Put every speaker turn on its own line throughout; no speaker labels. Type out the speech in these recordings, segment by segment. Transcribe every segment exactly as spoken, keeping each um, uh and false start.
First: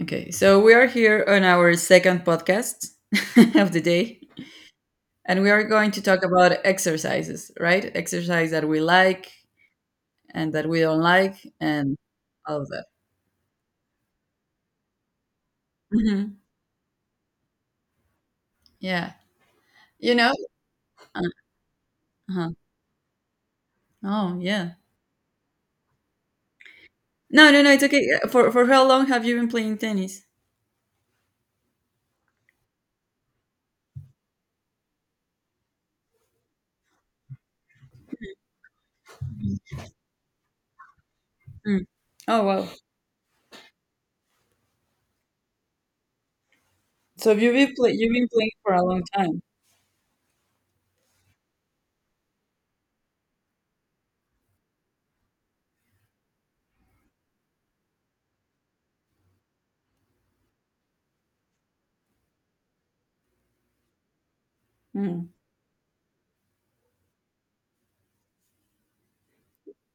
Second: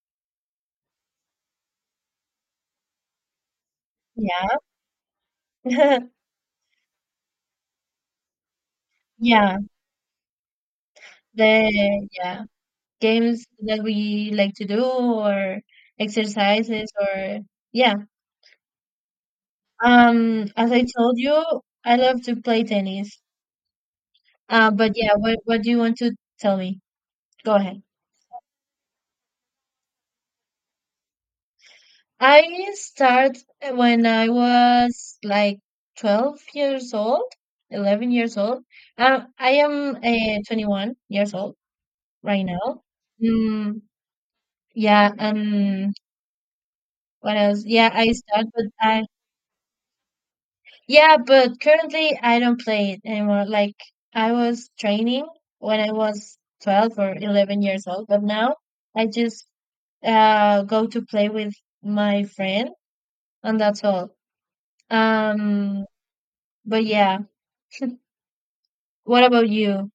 Okay, so we are here on our second podcast of the day,
Yeah.
and we are going to talk about exercises, right? Exercise that we like
Yeah.
and that we don't like, and
The yeah,
all of that.
games that we like to do or
Hmm.
exercises or yeah.
Yeah, you know.
Um, as I told
Uh,
you, I love to
huh.
play tennis.
Oh,
Uh,
yeah.
but yeah, what what do you want to tell me?
No,
Go
no, no.
ahead.
It's okay. Yeah, For for how long have you been playing tennis?
I start when I was like twelve years old, eleven years old. Uh, I am uh, twenty-one years old
Mm.
right
Oh, wow.
now. Mm, yeah, and
So
what
you've
else?
been
Yeah,
play-
I
you've been
start,
playing
but
for a long
I
time.
yeah, but currently I don't play it anymore. Like I was training when I was twelve or eleven years old, but now I just uh go to play with my friend and that's all.
Mm.
Um, but yeah, what about you?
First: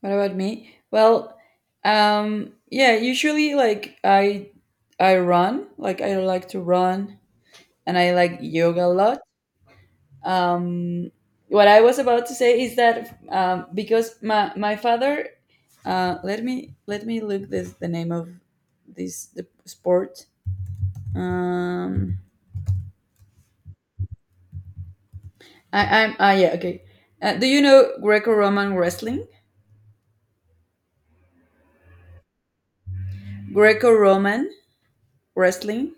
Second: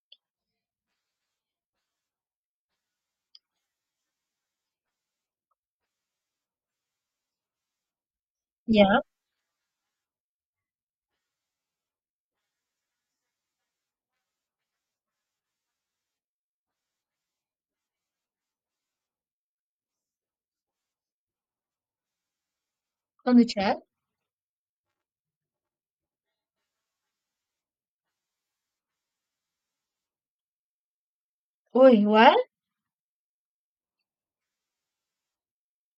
What about me? Well, um, yeah, usually like I I run, like I like to run and I like yoga a
Yeah,
lot. Um, what I was about to say is that um, because my my father uh, let me let me look this the name of this the sport. Um,
on the chat.
I, I'm ah yeah, okay. Uh, do you know Greco-Roman wrestling?
Wait, what?
Greco-Roman wrestling.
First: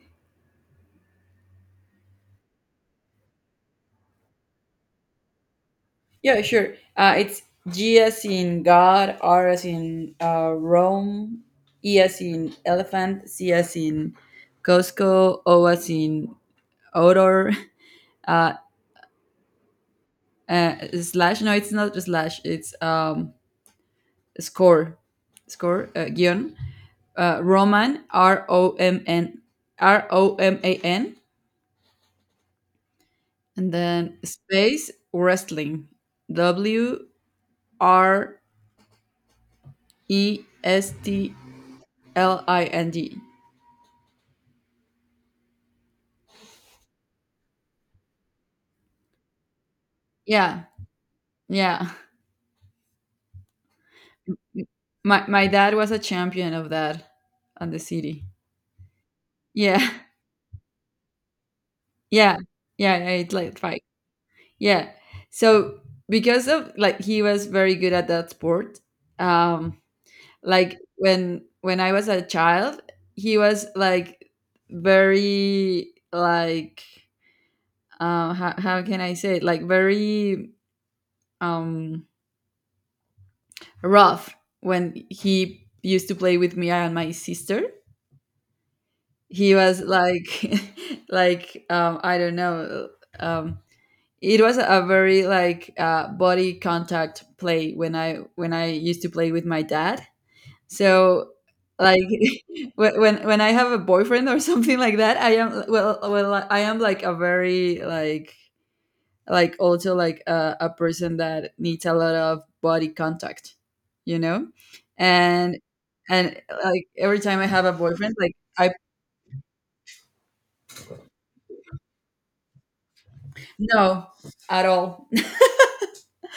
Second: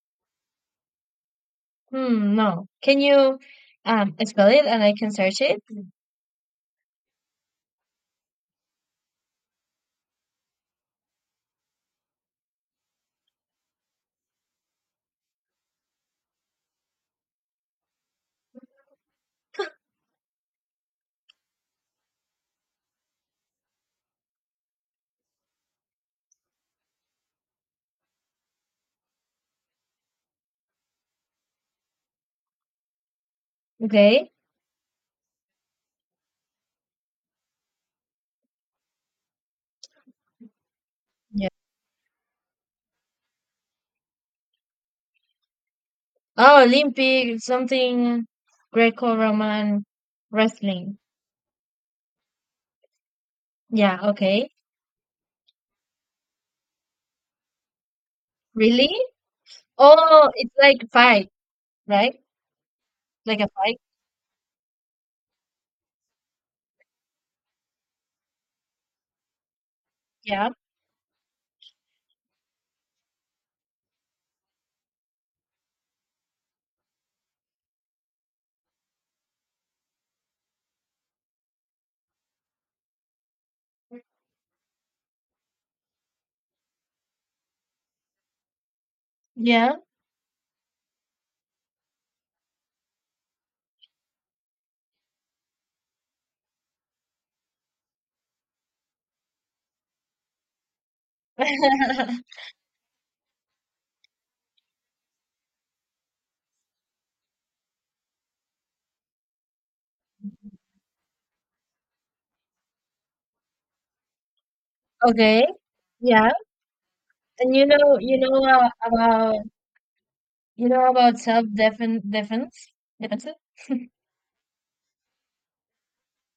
Hmm, no. Can you um spell it and I can search it?
Yeah, sure. Uh, it's G as in God, R as in uh, Rome, E as in elephant, C as in Costco, O as in odor. Uh, uh, slash, no, it's not slash, it's um, score, score, uh, guion. Uh, Roman, R O M N, R O M A N, and then
Okay.
space wrestling, W R E S T L I N D.
Oh, Olympic something Greco-Roman
Yeah,
wrestling.
yeah.
Yeah, okay.
My my dad was a champion of that on the city.
Really?
Yeah.
Oh, it's like fight, right?
Yeah. Yeah, yeah, it's
Like a
like
fight.
fight. Yeah. So because of like he was very good at that sport. Um
Yeah.
like when when I was a child, he was like very like uh, how, how can I say it? Like very um rough when he used to play with me and my sister, he
Yeah.
was like like um I don't know, um it was a very like uh body contact play when i when i used to play with my dad, so like when when when I have a boyfriend or something like that, I am, well well I am like a very like like also like a, a person that needs a lot of body contact you know
Okay.
and
Yeah.
and like every time I
And you
have a
know
boyfriend
you
like
know uh,
I.
about you know about self-defense defense? Defense?
No. At all.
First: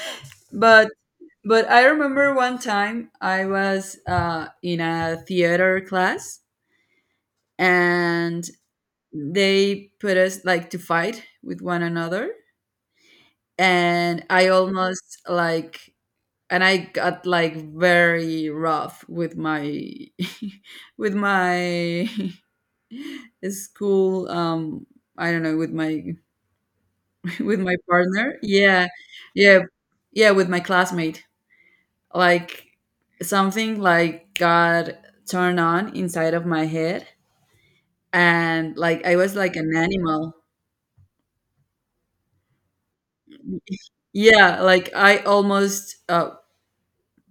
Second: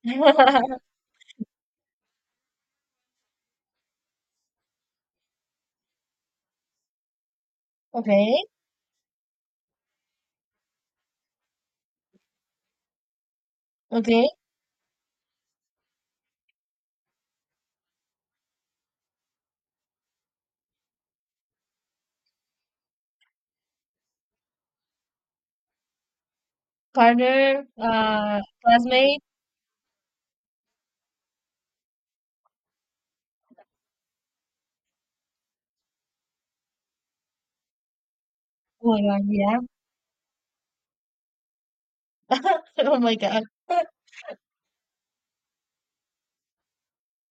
Defense?
But but I remember one time I was uh, in a theater class,
Okay.
and they put us like to fight with one another, and
Okay.
I almost like, and I got like very rough with my with my school, um I don't know, with my with
Partner,
my partner,
uh
yeah,
classmate.
yeah, yeah, with my classmate. Like something like got turned on inside of my head, and
Oh my
like I
god,
was like
yeah.
an animal.
Oh my god.
Yeah, like I almost uh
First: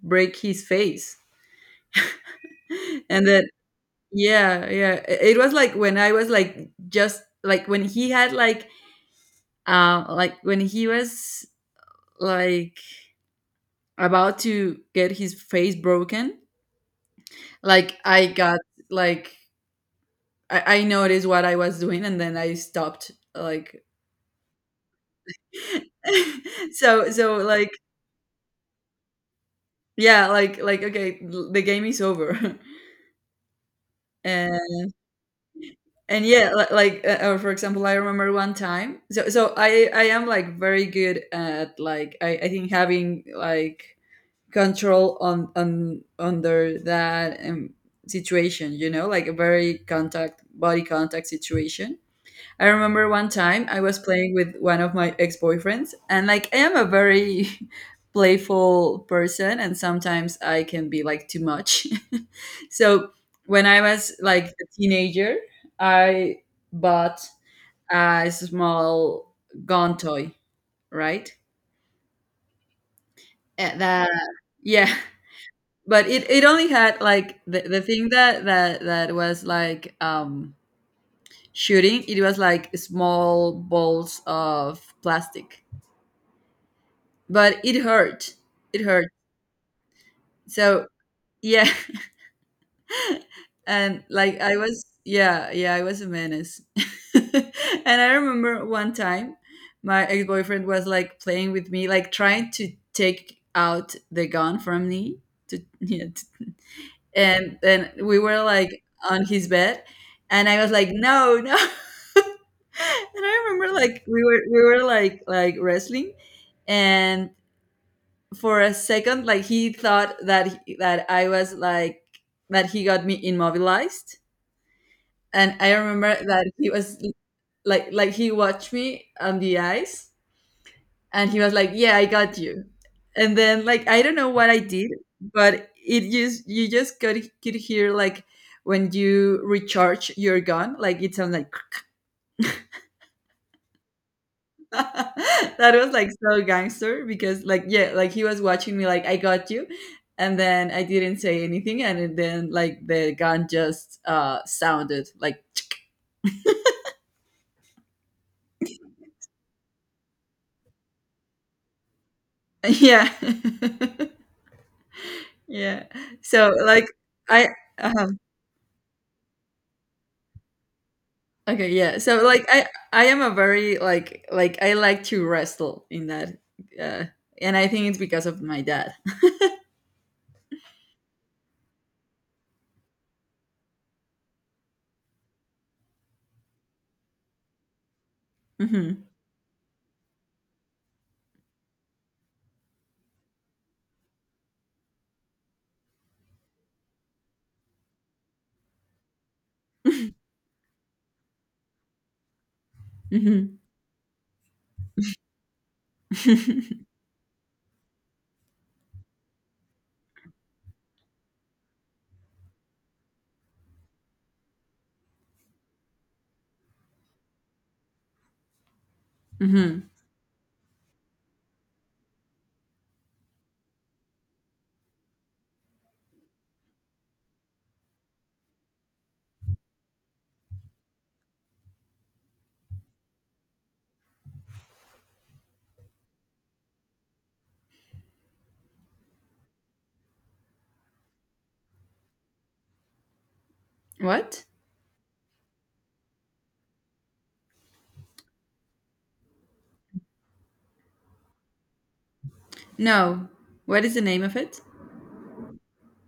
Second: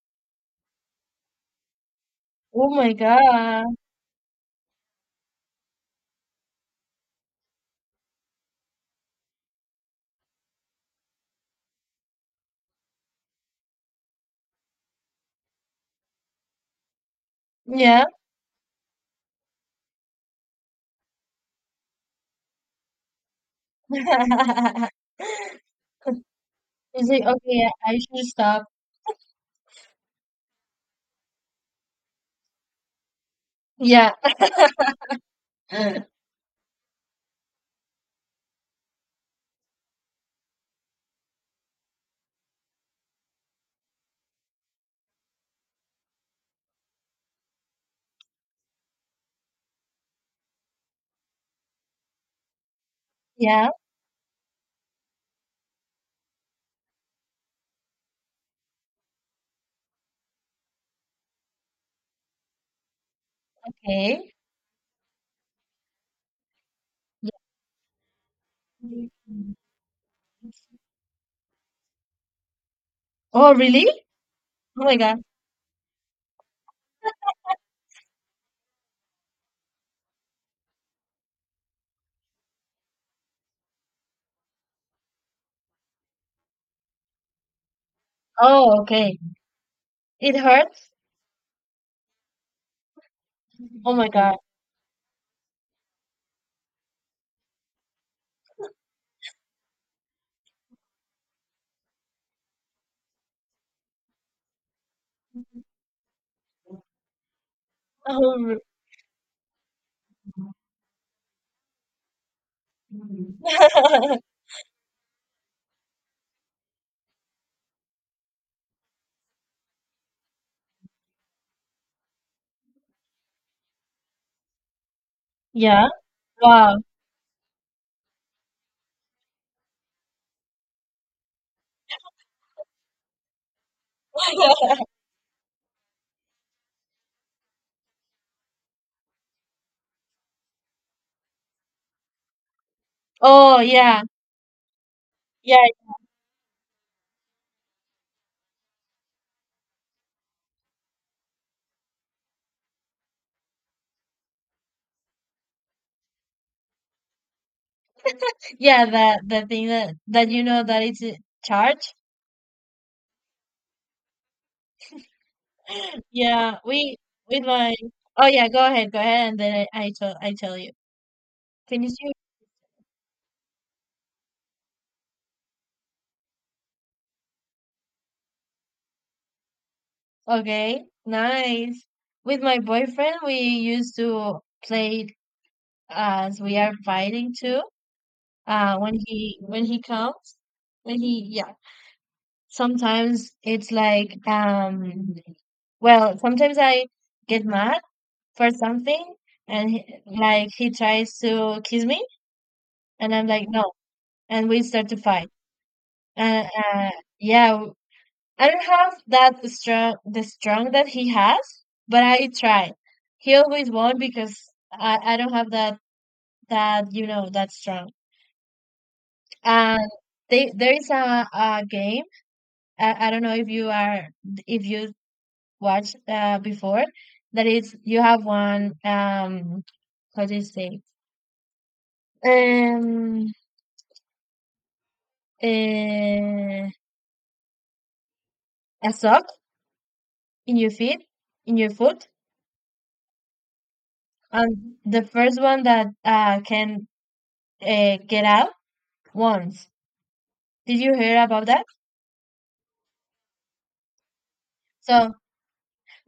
break his face.
Oh my
And then,
god.
yeah, yeah, i- it was like when I was like just like when he had like uh like when he was like about to get his face broken, like
Yeah.
I got like i, I noticed what I was doing and then I stopped, like.
Is
So
it
so,
okay?
like,
I should stop.
yeah, like like, okay, l the game is over.
Yeah.
And and yeah, li like, uh, or for example, I remember one time, so so I I am, like, very good at, like, I I think having, like, control on on under that, um, situation, you know, like a very contact body contact situation. I remember one time
Yeah.
I was playing with one of my ex boyfriends, and like I am a very playful person, and sometimes I can be like too much. So when I was
Okay.
like a teenager, I bought
Yeah.
a small gun toy, right?
Oh,
Uh,
really?
That,
Oh
yeah,
my God.
but it, it only had like the, the thing that that that was like um shooting. It was like small balls of plastic, but it hurt
Oh,
it hurt
okay. It
so
hurts?
yeah.
Oh
And
my God.
like I was, yeah, yeah, I was a menace. And I remember one time my ex-boyfriend was like playing with me, like trying to take out the gun from me to yeah, to, and then we were
Oh,
like on his bed, and I was like no, no. And I remember like we were we were like like wrestling, and for a second like he thought that that I was like that he got me immobilized, and I
yeah.
remember that he
Wow.
was like like he watched me on the eyes, and he was like yeah, I got you. And then like I don't know what I did, but it just, you just could could hear like when you recharge your gun like it sounds like.
Oh, yeah. Yeah.
That was like so gangster because like yeah, like he was watching me like I got you. And then I didn't say anything, and it- then like the gun just uh sounded like.
Yeah, that the thing that that you know that it's a charge.
Yeah. Yeah, so
Yeah,
like
we with
I,
my
uh
Oh yeah, go ahead, go ahead, and then I, I tell I tell you.
okay,
Finish.
yeah, so like i i am a very like like I like to wrestle in that, uh and I think it's because of my dad.
Okay, nice. With my boyfriend, we used to play it as we are fighting too. Uh, when
Hmm.
he when he comes, when he yeah. Sometimes it's like um. Well, sometimes I get mad for something, and he, like he tries to kiss me, and I'm like
Hmm.
no, and we start to fight. And uh, yeah, I don't have that the strong the strong that he has, but I try. He always won because I, I don't have that that you know that strong.
Hmm.
And they there is a, a game I, I don't know if you are if you watched uh, before, that is you have one um how do you say um uh, a sock in your feet, in your foot,
What?
and the first one that uh, can uh, get out once. Did you hear about that?
No, what is the name of it?
So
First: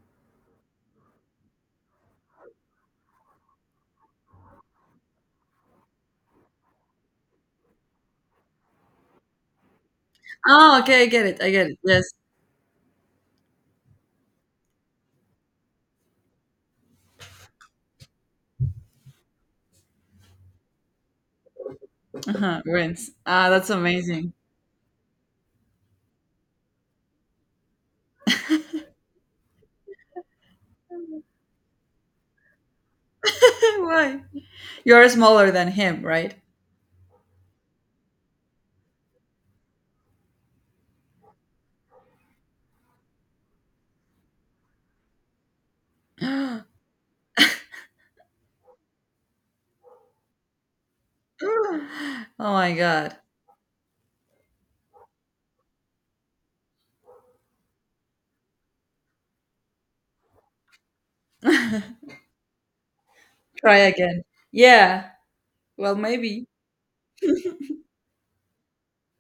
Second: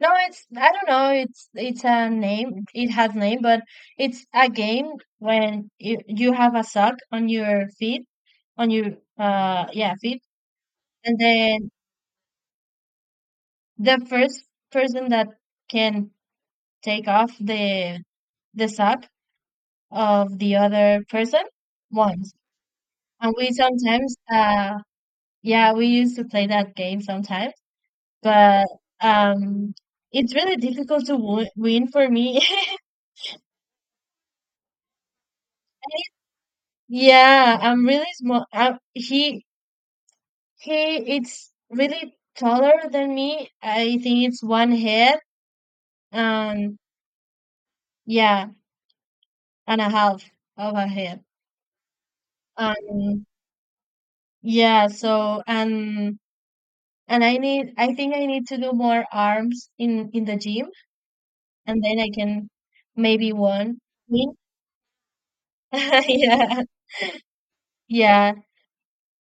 no, it's I don't know. It's it's a name. It has name, but it's a game when you you have a sock on your feet, on your uh yeah feet,
Oh, okay, I
and
get it. I get
then
it. Yes.
the first person that can take off the the sock of the other person wins.
Uh-huh. Wins.
And we
Ah, that's
sometimes
amazing.
uh yeah we used to play that game sometimes, but um it's really difficult to wo- win for me.
Why? You're smaller than him, right?
Yeah, I'm really small. I, he he it's really taller than me. I think it's one head
Oh
and yeah and a half of a head.
my god.
um yeah, so and and I need I think I need to do more arms in in the gym, and then I can maybe one
Try again.
win.
Yeah. Well, maybe.
Yeah, yeah.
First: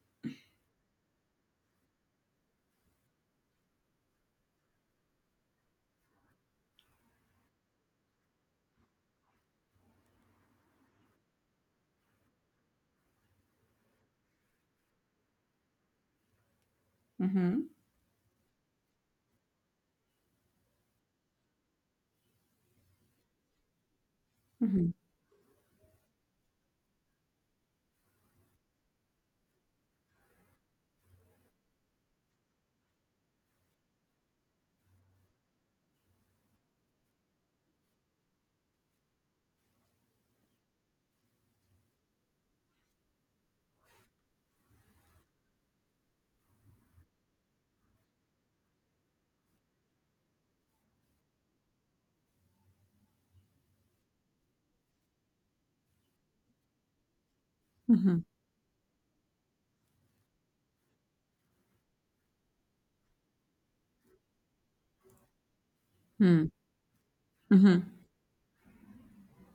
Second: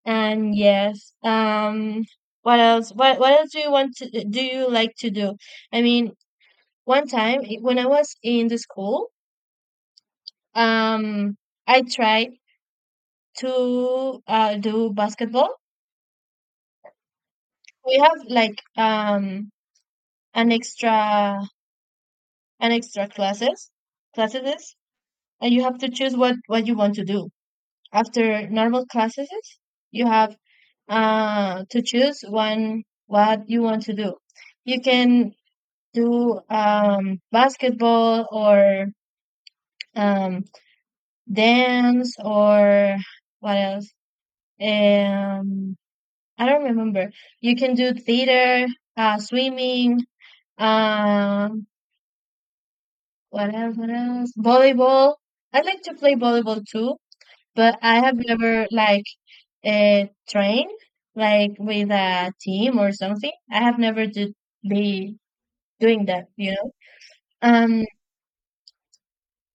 And yes, um, what else? What what else do you want to do? You like to do? I mean, one time i- when I was in the school, um, I tried to uh, do basketball.
Mm-hmm.
We have like um an extra an extra classes classes,
Mm-hmm.
and you have to choose what what you want to do. After normal classes, you have uh to choose one what you want to do. You can do um basketball or um dance or what else? Um, I don't remember. You can do theater, uh swimming, um what else, what else? Volleyball. I like to play volleyball too, but I have
Mm-hmm.
never like uh trained like with a team or something. I have never did be doing that,
Mm-hmm.
you know. Um,
Mm-hmm.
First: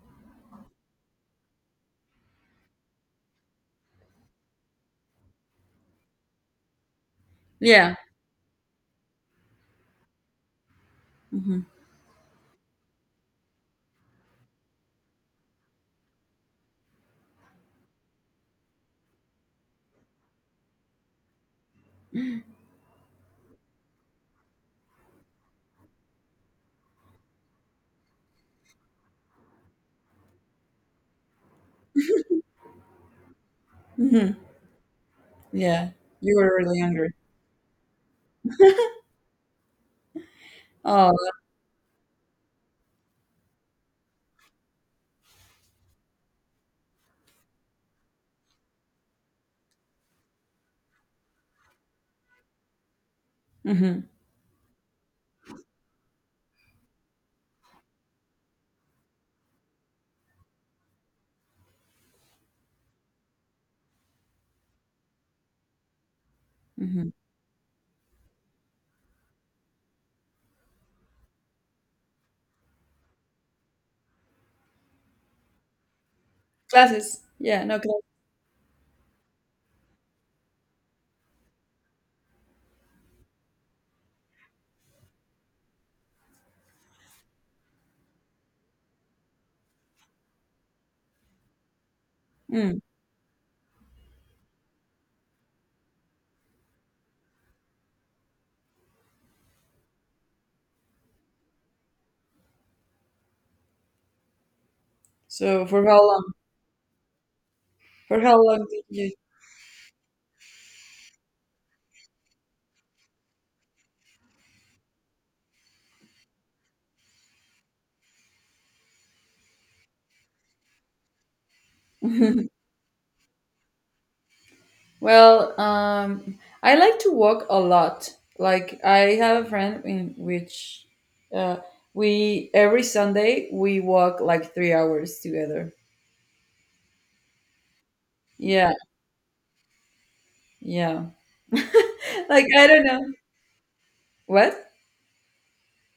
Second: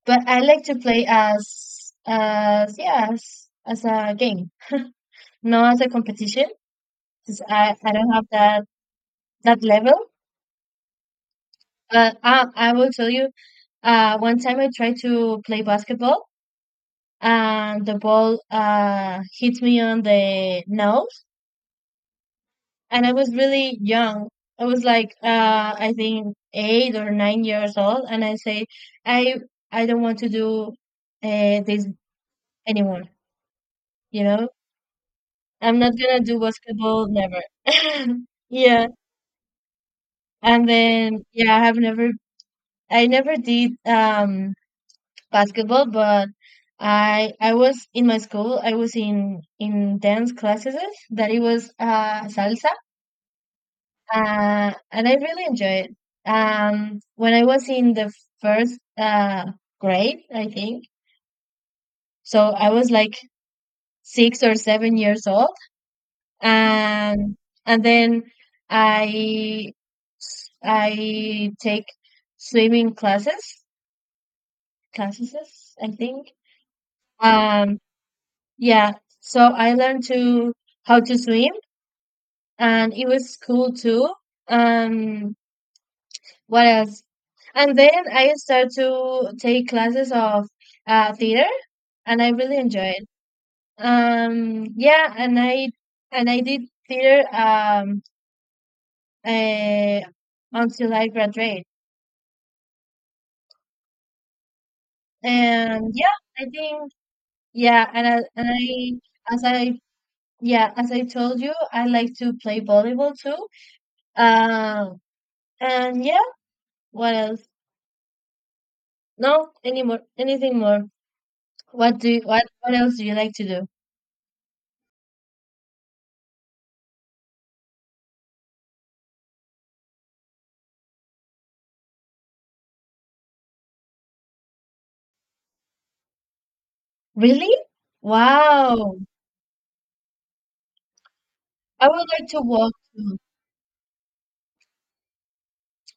but I like to play as as yeah as, as a game, not as a competition, because I, I
Yeah.
don't have that that level.
Mm-hmm.
But I I will tell you, uh, one time I tried to play basketball and the ball uh hit me on the nose, and I was really young. I was like uh I think eight or nine years old, and I say I I don't want to do uh, this anymore. You
Mm-hmm.
know, I'm
Yeah.
not gonna
You
do
were really
basketball,
hungry.
never. Yeah. And
Oh.
then yeah, I have never, I never did um basketball. But I I was in my school, I was in in dance classes that it was uh salsa.
Mm-hmm.
Uh and I really enjoy it. Um, when I was in the first uh grade, I think. So I was like six or seven years old.
Mm-hmm.
and and then I I take swimming classes classes I think,
Classes. Yeah.
um,
No class.
yeah, so I learned to how to swim, and it was cool too. Um, what else, and then I started to take classes of uh, theater, and I really
Mm.
enjoyed. Um, yeah, and I and I did theater um uh, until I graduate.
So for
And
how
yeah,
long?
I think yeah, and I,
For how long did
and
you?
I as I yeah, as I told you, I like to play volleyball too. Um, and yeah, what else? No, anymore, anything more? What do you, what what else do you like to do?
Well, um, I like to walk a lot. Like I have a friend in which uh, we every Sunday we walk like three hours together.
Really?
Yeah,
Wow,
yeah.
I would like to
Like I
walk
don't know
too.
what.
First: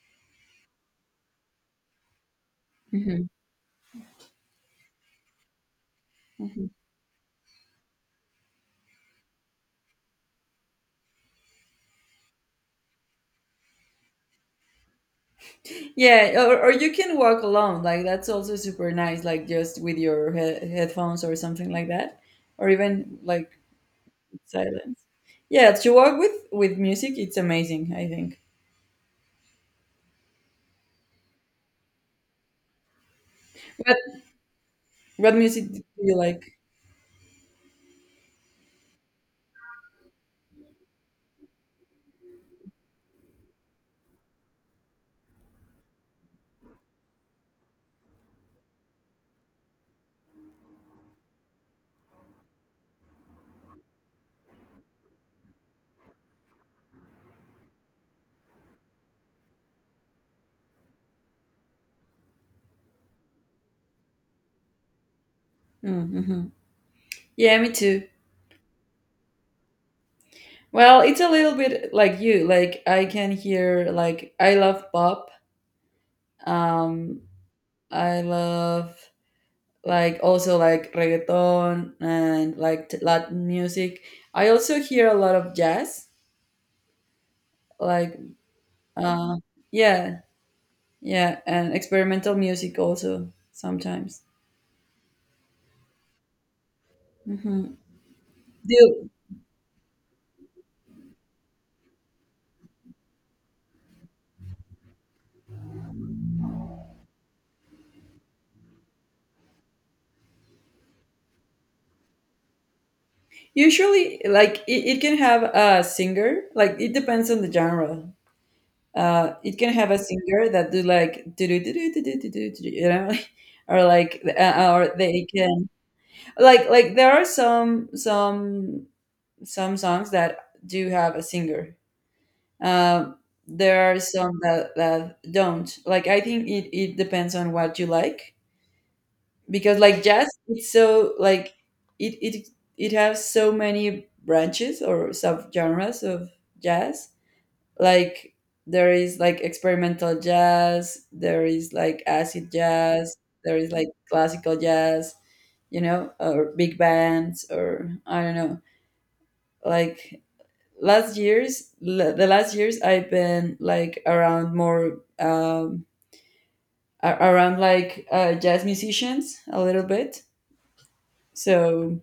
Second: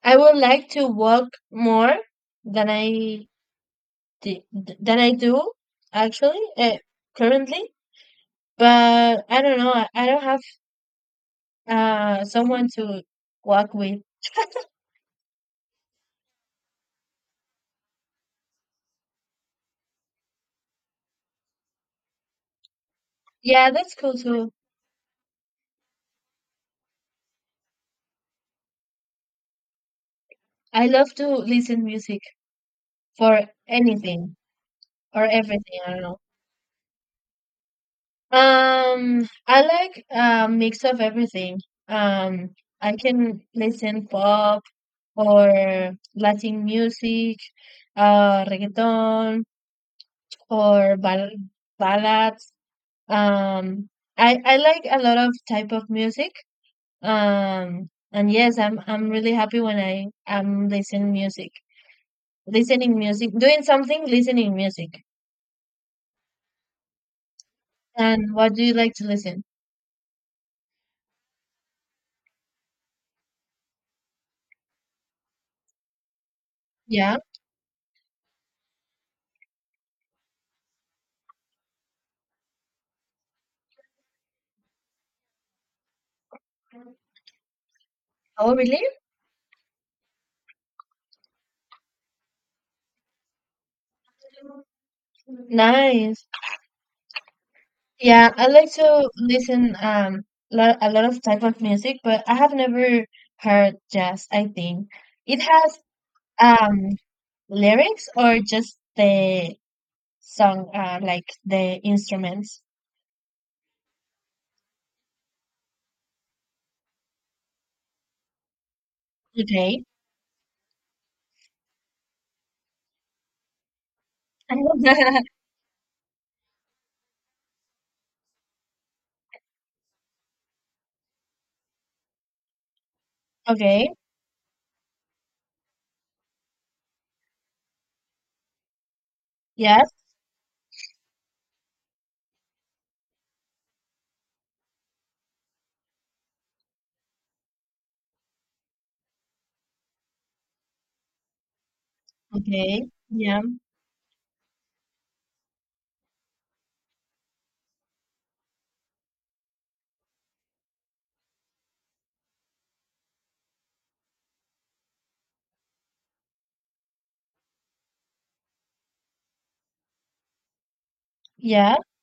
I would like to walk more than I I
Mhm.
d- than I do actually
Mhm.
uh, currently. But I don't know. I I don't have uh someone to walk with.
Yeah, or, or you can walk alone. Like that's also super nice. Like just with your he- headphones or something like that, or even like
Yeah, that's cool too.
silence. Yeah, to walk with with music, it's amazing. I think.
I love to listen music for
What
anything or
what music
everything.
do
I don't
you
know.
like?
Um, I like a mix of everything. Um, I can listen pop or Latin music, uh, reggaeton or ball ballads. Um, I I like a lot of type of music. Um, and yes, I'm I'm really happy when I am listening music, listening music, doing something, listening music.
Mm-hmm. Yeah, me too.
And what do you like to listen?
Well, it's a little bit like you. Like I can hear like I love pop.
Yeah.
Um, I love like also like reggaeton and like t- Latin music. I also hear a lot of jazz. Like
Oh, really?
uh, yeah, yeah, and experimental music also sometimes.
Nice.
Mm-hmm.
Yeah, I like
Do
to listen um lo a lot of type of music, but I have never heard jazz, I think. It has um lyrics or just the song uh like the instruments.
usually like it, it can have a singer. Like it depends on the genre. Uh, it can
Okay.
have a singer that do like do do do do do do do do, do, you know, or like uh, or they can like like there are some some some songs that do have a singer. Um,
Okay.
there are some that that don't. Like I think it it depends on what you like, because
Yes.
like jazz, it's so like it it it has so many branches or sub genres of jazz, like there is like experimental jazz, there is like acid
Okay.
jazz,
Yeah.
there is like classical jazz, you know, or big bands, or I don't know, like last years l- the last years I've been like around more, um a- around like uh, jazz musicians a little bit,
Yeah.
so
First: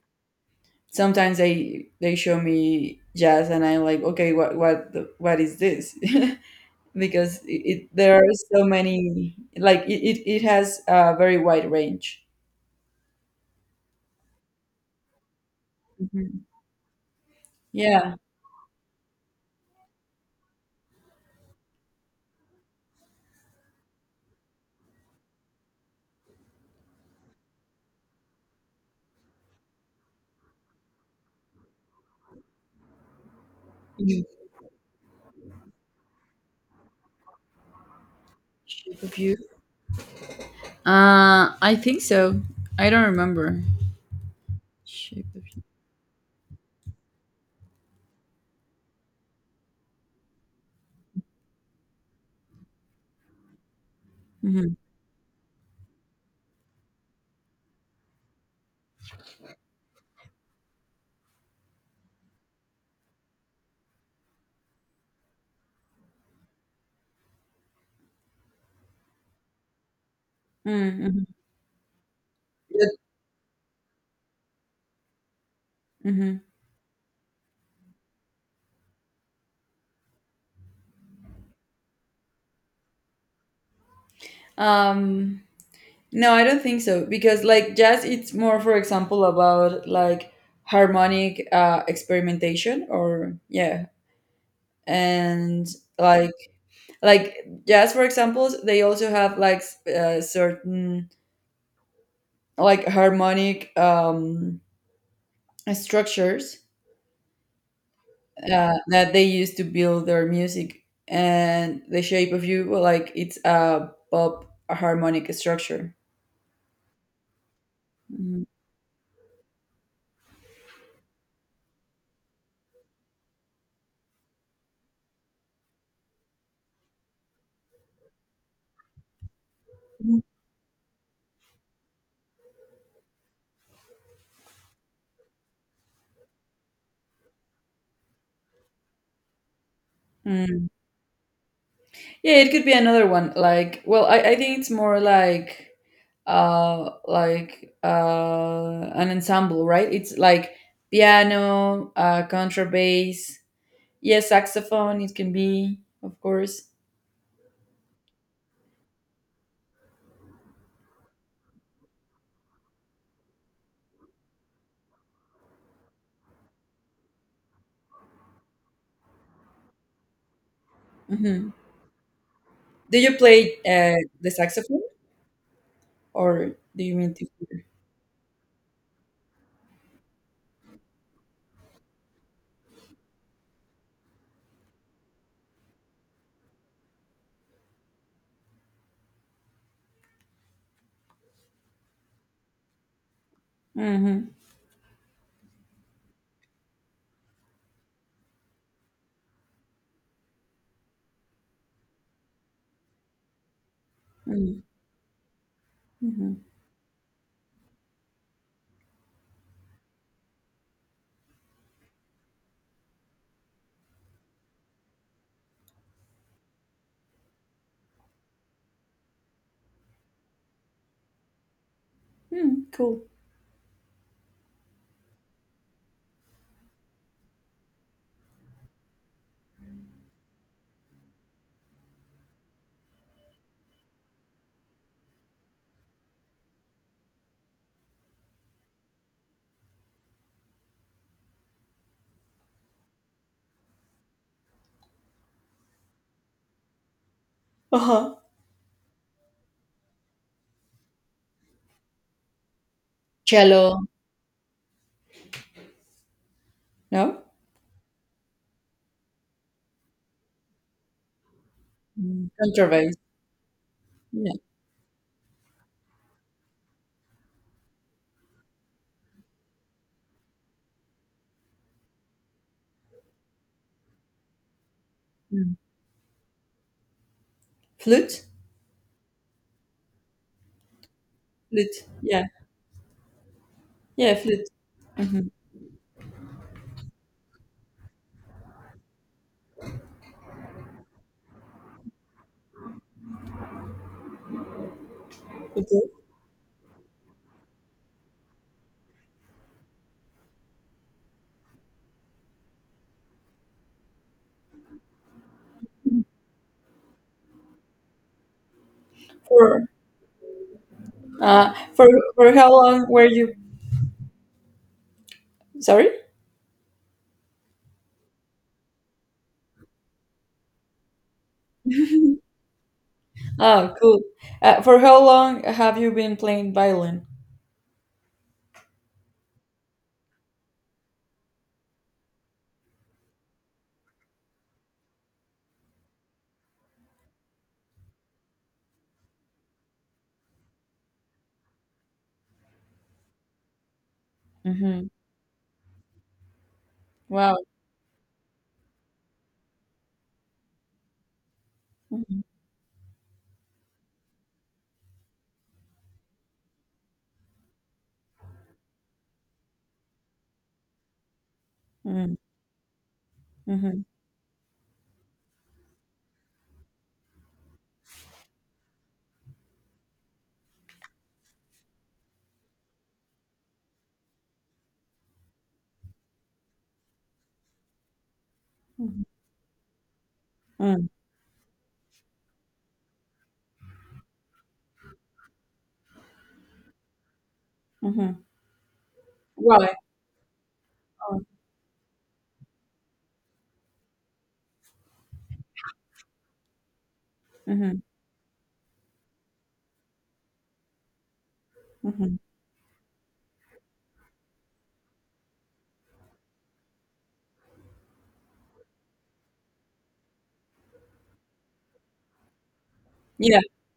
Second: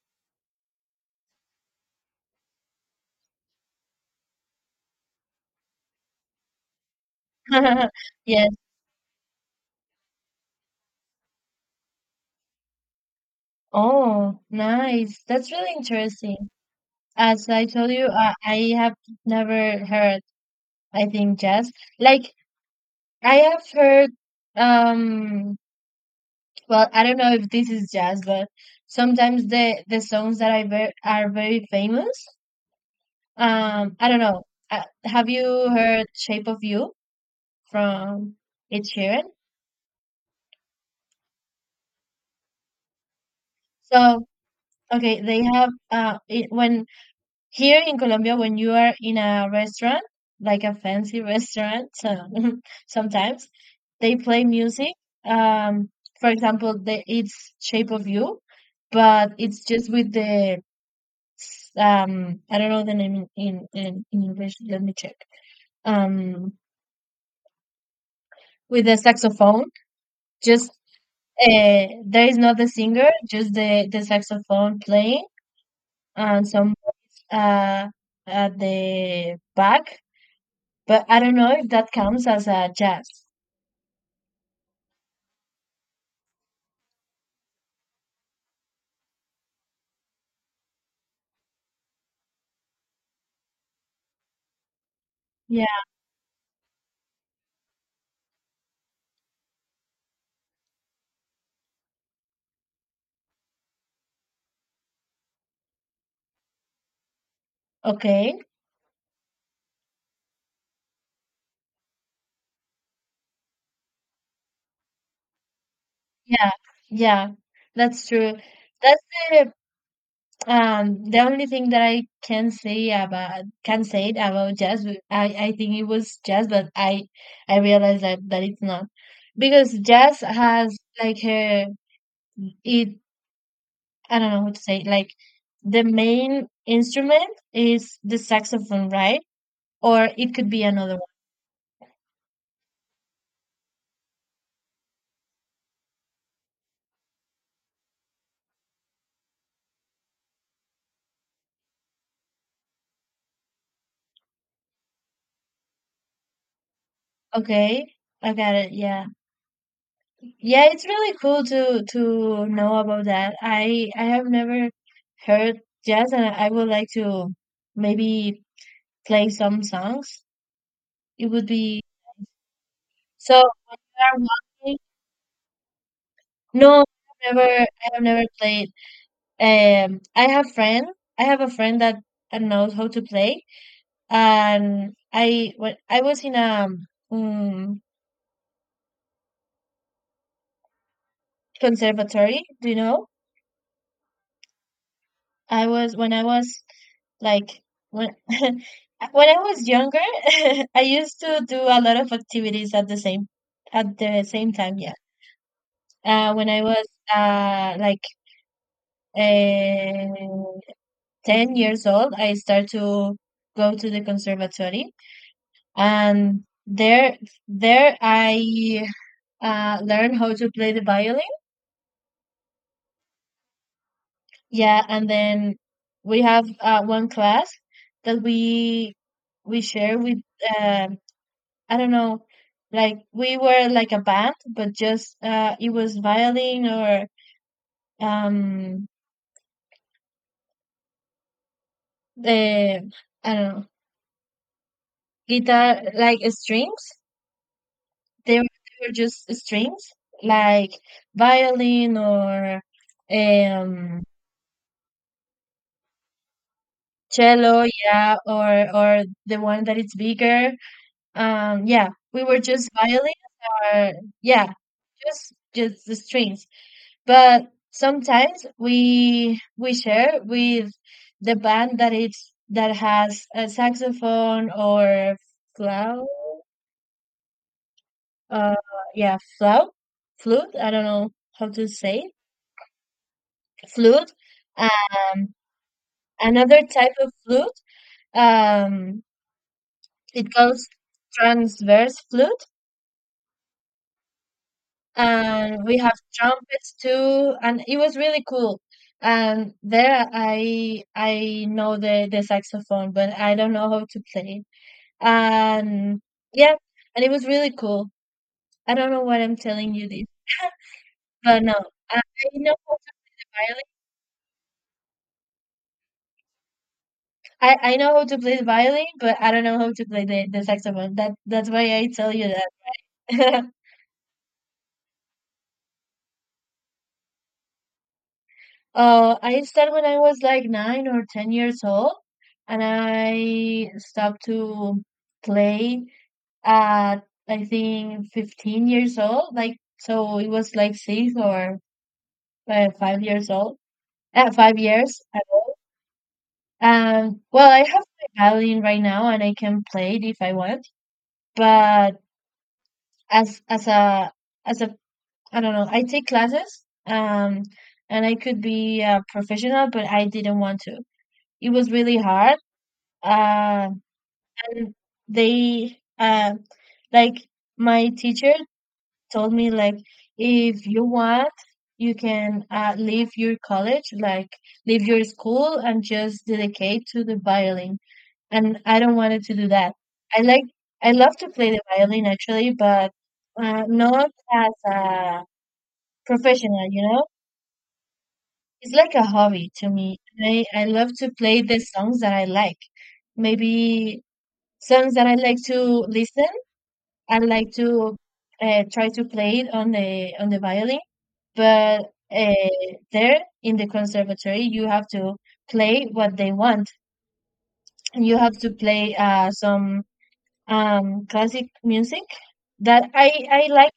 sometimes they they show me jazz and I'm like okay, what what the, what is this. Because it, it, there are
Yes.
so many, like it, it, it has a very wide range.
Oh, nice. That's really
Mhm.
interesting. As I told you,
Yeah.
uh, I have never heard, I think, jazz. Like, I have heard, um, well, I don't know if this is jazz, but sometimes the the songs that I ver are very famous. Um, I don't
Mhm.
know. Uh, have you heard Shape of You from Ed
Shape of
Sheeran?
You. Uh, I think so. I don't remember.
So, okay,
Shape
they
of You.
have uh it, when here in Colombia, when you are in a restaurant, like a fancy restaurant, so sometimes they play
Mhm.
music. Um, for example, the, it's Shape of You, but it's just with the s- um, I don't know the name in, in, in in English. Let me check. Um, with the saxophone, just
Mm, mhm.
uh, there is not the singer, just the the saxophone playing
Mhm.
and some uh at the back. But I don't know if that counts as a jazz.
Um, no, I don't think so, because like jazz, it's more, for example, about like harmonic uh, experimentation, or yeah, and
Yeah.
like like jazz, for example, they also have like s- uh, certain like harmonic um, structures
Okay.
uh, that they use to build their music, and the Shape of You, well, like it's a pop harmonic structure.
Yeah. Yeah. That's true.
Mhm.
That's the um the only thing that I can say about can say it about jazz. But I I think it was jazz, but I I realized that that it's not, because jazz has like a it I don't know how to say it, like the main instrument is the saxophone, right? Or it could be
Mm.
another one.
Yeah, it could be another one, like well, i, I think it's more like uh like uh an ensemble, right? It's like piano, uh contrabass, yeah, saxophone, it can be, of course.
Okay, I got it. Yeah. Yeah, it's really cool to to know about that. I I have never heard jazz, and I would like to maybe play some songs. It would
Hmm.
be
Do you
so.
play
you
uh
are
the
walking-
saxophone? Or
No,
do you mean to
I have never.
hear?
I have never played. Um, I have friend. I have a friend that that knows how to play, and I when I was in a um, mm, conservatory. Do you know?
Mm-hmm.
I was When I was like when when I was younger, I used to do a lot of activities at the same at the same
Mm-hmm.
time. Yeah.
Mm-hmm.
Uh,
Mm.
when I was uh like uh, ten years old, I started to go to the conservatory, and there there I uh learned how to play the violin.
Cool.
Yeah, and then we have uh, one class that we we share with uh, I don't know, like we were like a band, but just uh, it was violin or um the I don't know guitar, like strings.
Uh-huh.
They were, they were just strings like violin or
Cello.
um
No?
cello, yeah, or or the one that it's bigger. Um, yeah, we
Mm.
were just
Contrabass.
violin or
Yeah.
yeah, just just the strings. But sometimes we we share with the band that it's that has a saxophone or
Mm.
flute,
Flute?
uh yeah flute flute I don't know how to
Flute.
say
Yeah.
it. Flute.
Yeah, flute. Mm-hmm.
um Another type of flute. um it goes transverse flute. And we
Okay.
have trumpets too, and it was really cool. And there, i i know the the saxophone, but I don't know how to play it. And yeah, and it was really cool. I don't know why I'm
For
telling you this. But
uh
no,
for
i I
for how
know how
long were
to
you?
violin.
Sorry?
I i know how to play the violin, but I don't know how to play the, the saxophone. That that's why I tell you that.
Oh, cool. Uh, for how long have you been playing violin?
Uh, I started when I was like nine or ten years old, and I stopped to play at I think fifteen years old. Like so, it was like six or uh, five years old. At uh, five
Mm-hmm.
years, um.
Wow.
Well, I have my violin right now, and I can play it if I want. But
Mm-hmm.
as as a as a I don't know. I take classes, um, and I could be a professional, but I didn't want to. It was really hard. uh,
Mm-hmm.
and they, uh, like, my teacher told me like, if you want, you can uh, leave your college, like leave your school and just dedicate to the violin. And I don't wanted to do that. i like
Mm-hmm.
I love to play the violin actually, but uh, not as a professional, you know.
Mm-hmm.
It's like a hobby to
Why?
me. I, I love to play the songs that I like. Maybe songs that I like to listen. I like
Mm-hmm.
to uh, try to play it on the on the violin. But
Mm-hmm.
uh, there in the conservatory, you have to play what they want. You have to play uh, some um, classic music that I
Yeah.
I like,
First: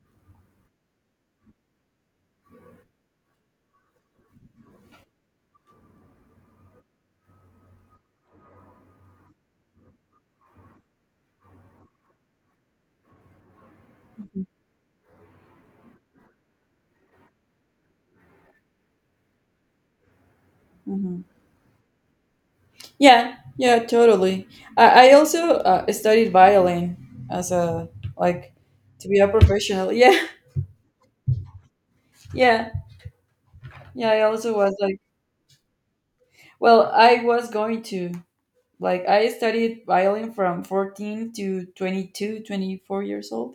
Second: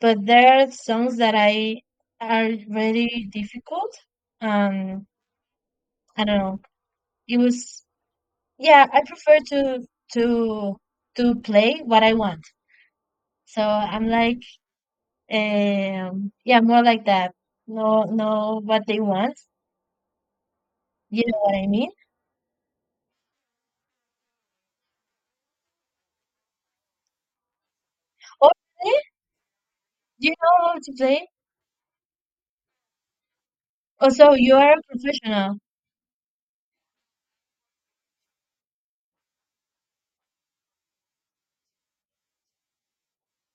but there are songs that I are really difficult. Um, I don't know. It was, yeah. I prefer to to to play what I want. So I'm like. Um, yeah, more like that. Know know what they want.
Mm-hmm.
You know what I mean?
Yeah, yeah, totally. I, I also uh, studied violin as a,
Oh,
like,
really?
to be a professional. Yeah,
Do you know how to play?
yeah,
Oh,
yeah. I
so
also
you are
was
a
like,
professional.
well, I was going to, like, I studied violin from fourteen to twenty two, twenty four years old.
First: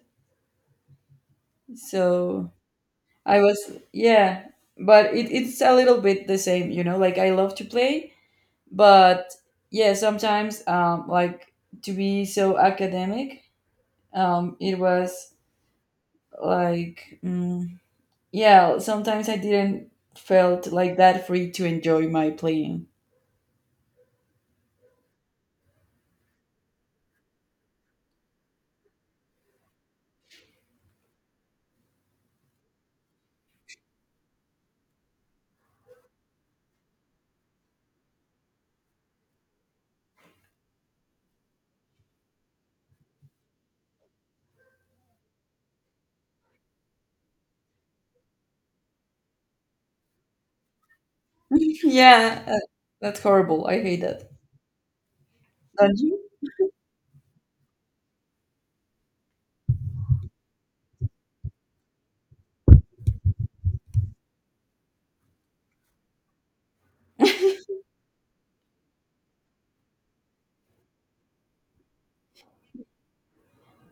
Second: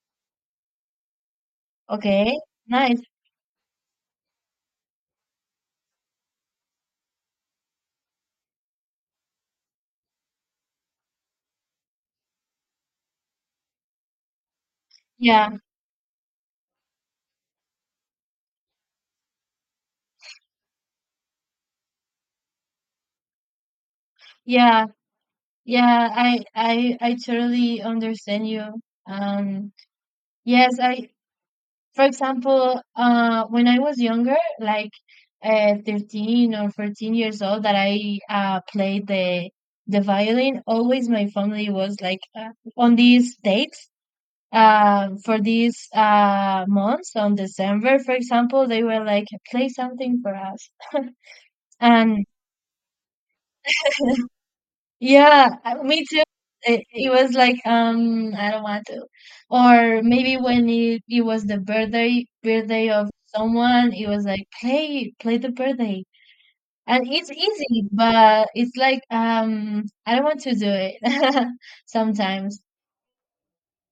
Okay,
So
nice.
I was, yeah, but it, it's a little bit the same, you know. Like I love to play, but yeah, sometimes um like to be so academic, um it was
Yeah,
like, mm, yeah, sometimes I didn't felt like that free to enjoy my playing.
yeah, yeah, I I I totally understand you. Um, yes, I. For example, uh, when I was younger, like uh, thirteen or fourteen years old, that I uh played the the violin. Always, my family was like, uh, on these dates, uh, for these uh, months on December, for example, they were like, play something for us. And
Yeah, uh, that's horrible. I hate that.
yeah, uh,
Don't
me
you?
too. It, it was like, um, I don't want to. Or maybe when it, it was the birthday birthday of someone, it was like, play, play the birthday. And it's easy, but it's like, um, I don't want to do it sometimes.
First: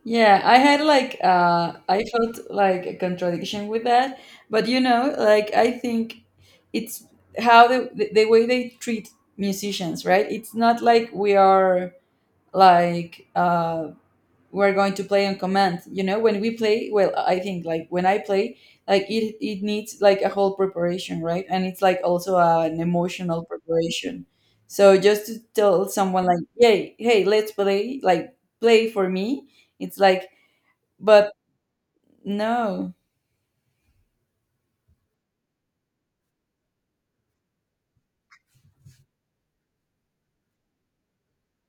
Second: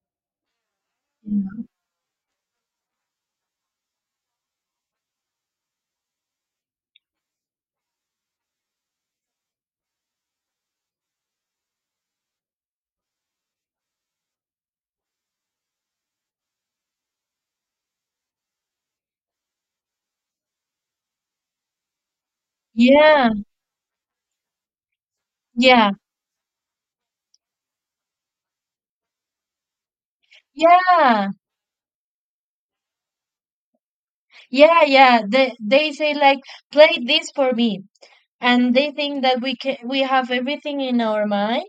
Yeah, i had like
You know?
uh I felt like a contradiction with that. But you know like, I think it's how the, the, the way they treat musicians, right? It's not like we are like uh we're going to play on command, you know when we play well, I think. Like when I play, like, it it needs, like, a whole preparation, right? And it's like also an
Yeah,
emotional preparation. So just to tell
yeah,
someone like, hey, hey, let's play, like, play for me. It's like,
yeah.
but no.
Yeah, yeah. They they say like, play this for me, and they think that we can we have everything in our mind,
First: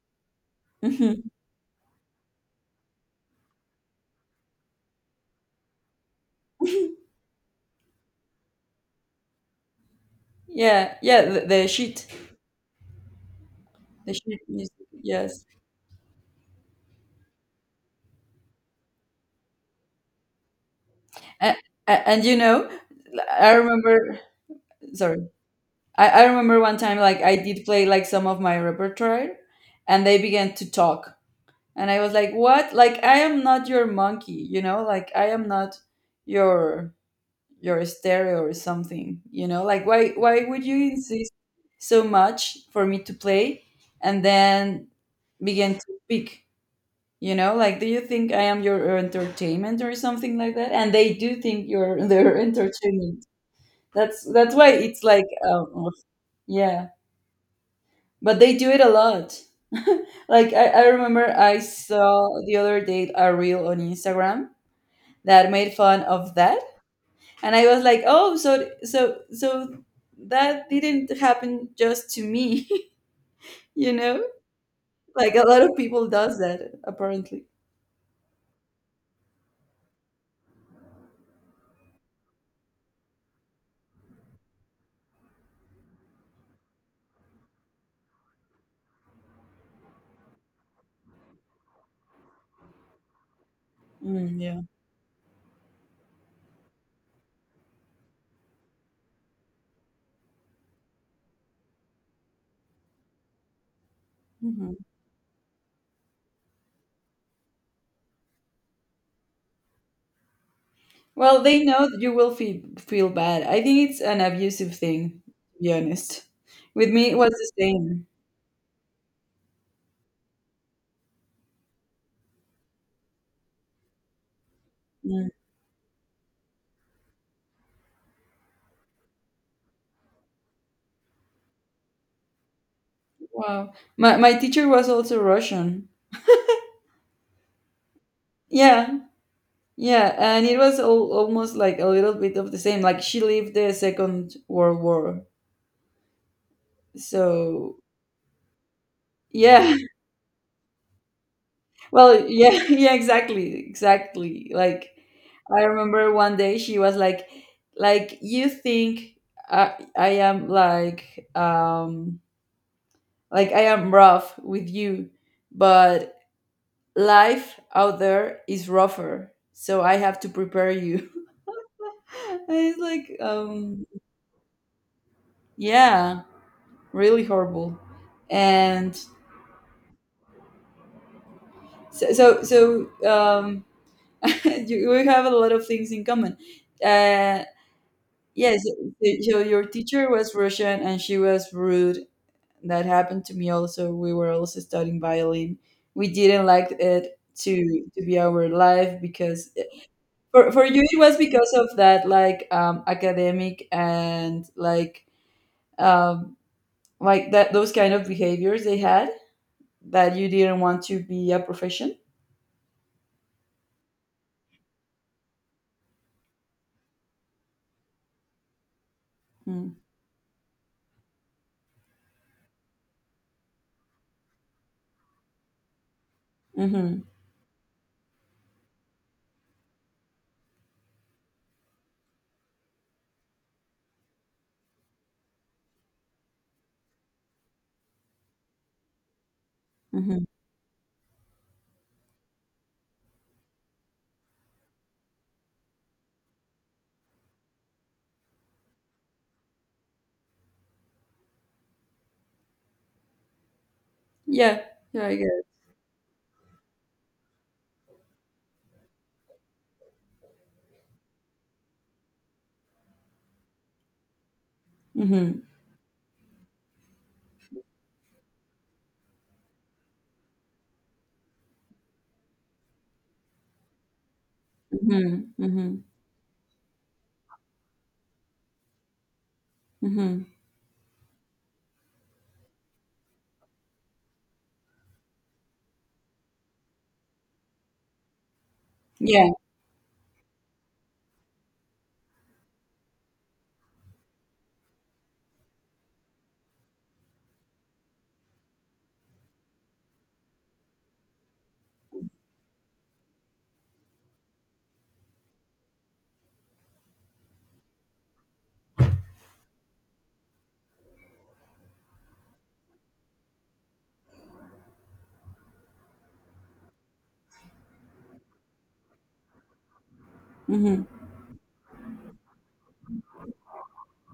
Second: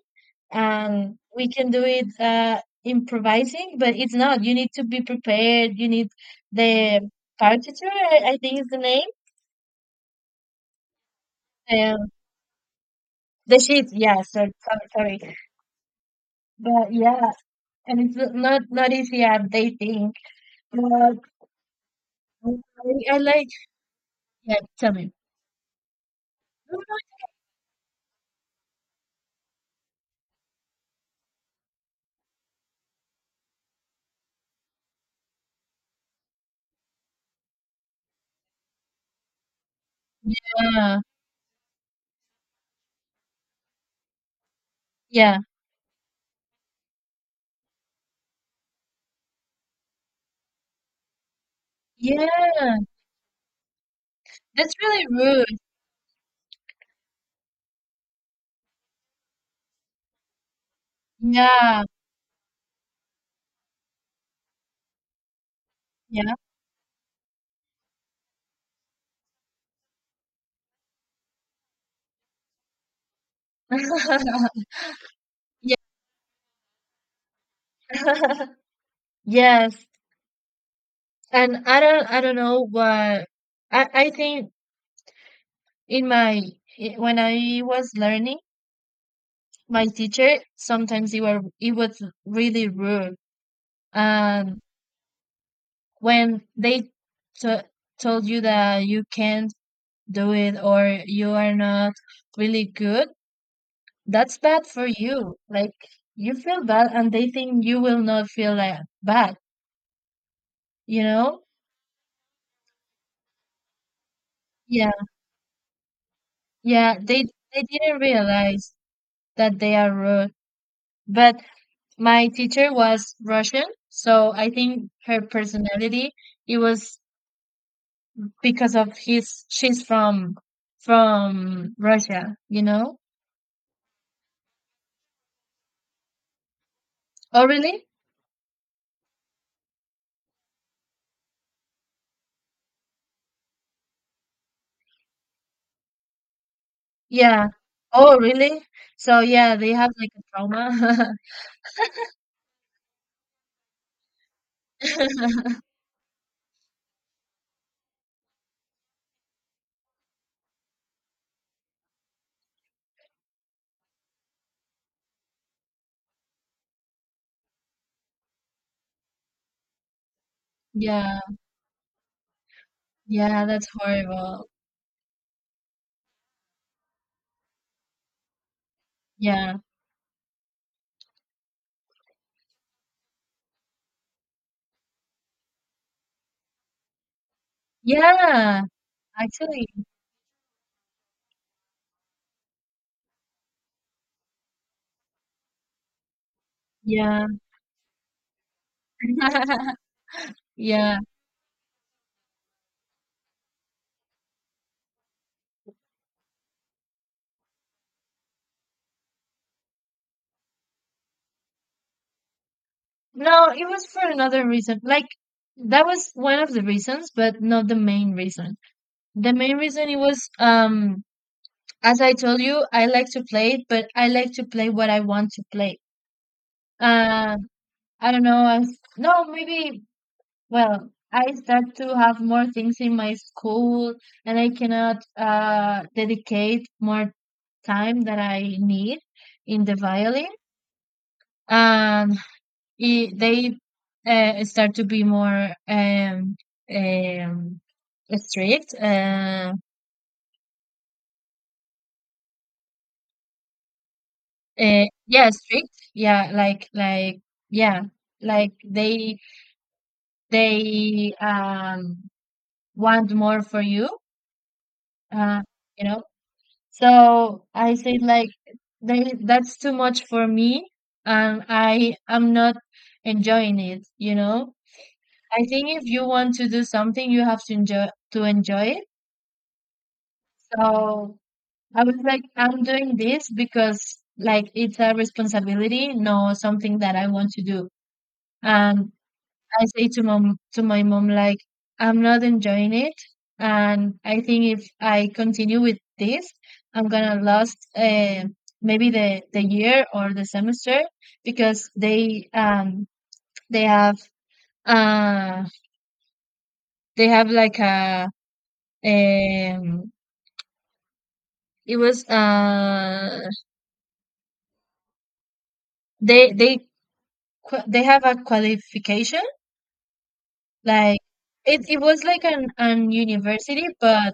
and
Mhm.
we can do it, uh, improvising, but it's not. You need to be prepared. You need the partiture. I, I think is the name.
Yeah, yeah, the, the sheet
Um, the sheet.
the
Yeah.
sheet
So
music,
sorry, sorry.
yes.
But yeah, and it's not not easy as they think. But
And, and you
I,
know
I like.
I remember
Yeah. Tell me.
sorry, I, I remember one time, like, I did play like some of my repertoire, and they began to talk. And I was like, what? Like I am not your monkey, you know? Like I am not your your stereo or something, you know? Like why why would you
Yeah.
insist so much for me to play and then
Yeah.
begin to speak? You know, like, do you think I am your entertainment or something like that? And they do think you're their
Yeah.
entertainment. That's that's why
That's
it's
really
like,
rude.
um, yeah. But they do it a lot. Like, I, I remember I
Yeah,
saw the other day a reel on Instagram that made fun
yeah.
of that. And I was like, oh, so so so that didn't happen just to me, you know? Like a lot
Yeah.
of people does that apparently.
Yes, and I don't I don't know, but I I think in my i- when I was learning, my teacher sometimes he were he was really rude.
Mm,
And
yeah.
when they t told you that you can't do it or you are not really good, that's bad
Mhm.
for you. Like, you feel bad, and they think you will not feel like bad, you
Well,
know?
they know that you will feel feel bad. I think it's an abusive
Yeah.
thing, to be honest. With
Yeah,
me, it
they
was the
they didn't
same.
realize that they are rude. But my teacher was Russian, so I think her
Mm.
personality, it was because of his, she's from from Russia, you know?
Wow. My my teacher was also Russian.
Oh, really?
Yeah, yeah, and it was all, almost like a little bit of the same. Like she lived the Second World War,
Yeah.
so
Oh, really? So yeah, they
yeah.
have like a trauma.
Well, yeah, yeah, exactly, exactly. Like I remember one day she was like, like you think I, I am like, um, like I am rough with you, but life out there is rougher, so I have to prepare you.
Yeah.
And it's like,
Yeah, that's
um,
horrible.
yeah. Really horrible. And
Yeah.
so, so, so, um, you, we have a lot of things in common. Uh, yes,
Yeah,
so so your
actually.
teacher was Russian and she was rude. That happened to me also. We were also studying violin. We didn't like it
Yeah.
to to be our life, because for, for you,
Yeah.
it was because of that, like, um, academic, and like, um, like that those kind of behaviors they had, that you didn't want to be a profession.
No, it was for another reason. Like, that was one of the reasons, but not the main reason. The main
Hmm.
reason it was, um as I told you, I like to play it, but I like to play what I want to play.
Mhm.
Uh I don't know, I, no, maybe, well, I start to have more things in my school, and I cannot uh dedicate more time that I need in the
Mhm.
violin. Um i- they uh, start to be more um, um, strict. Uh,
Yeah.
uh,
Yeah, I
yeah,
guess.
strict. Yeah, like like yeah, like they they um, want more for you. Uh,
Mhm.
you know. So I say like, they, that's too much for me, and I am not enjoying it. You know.
Mhm.
I think
Mhm.
if you want to do something, you have to enjoy to enjoy it.
Mhm.
So I was like, I'm doing this because like it's a responsibility, no something that I want to do. And
Yeah.
I say to mom to my mom like, I'm not enjoying it, and I think if I continue with this, I'm gonna lose, uh, maybe the the year or the semester, because they um they have uh they have like a, um it was, uh they they qua- they have a qualification.
Mhm.
Like, it it was like an an university but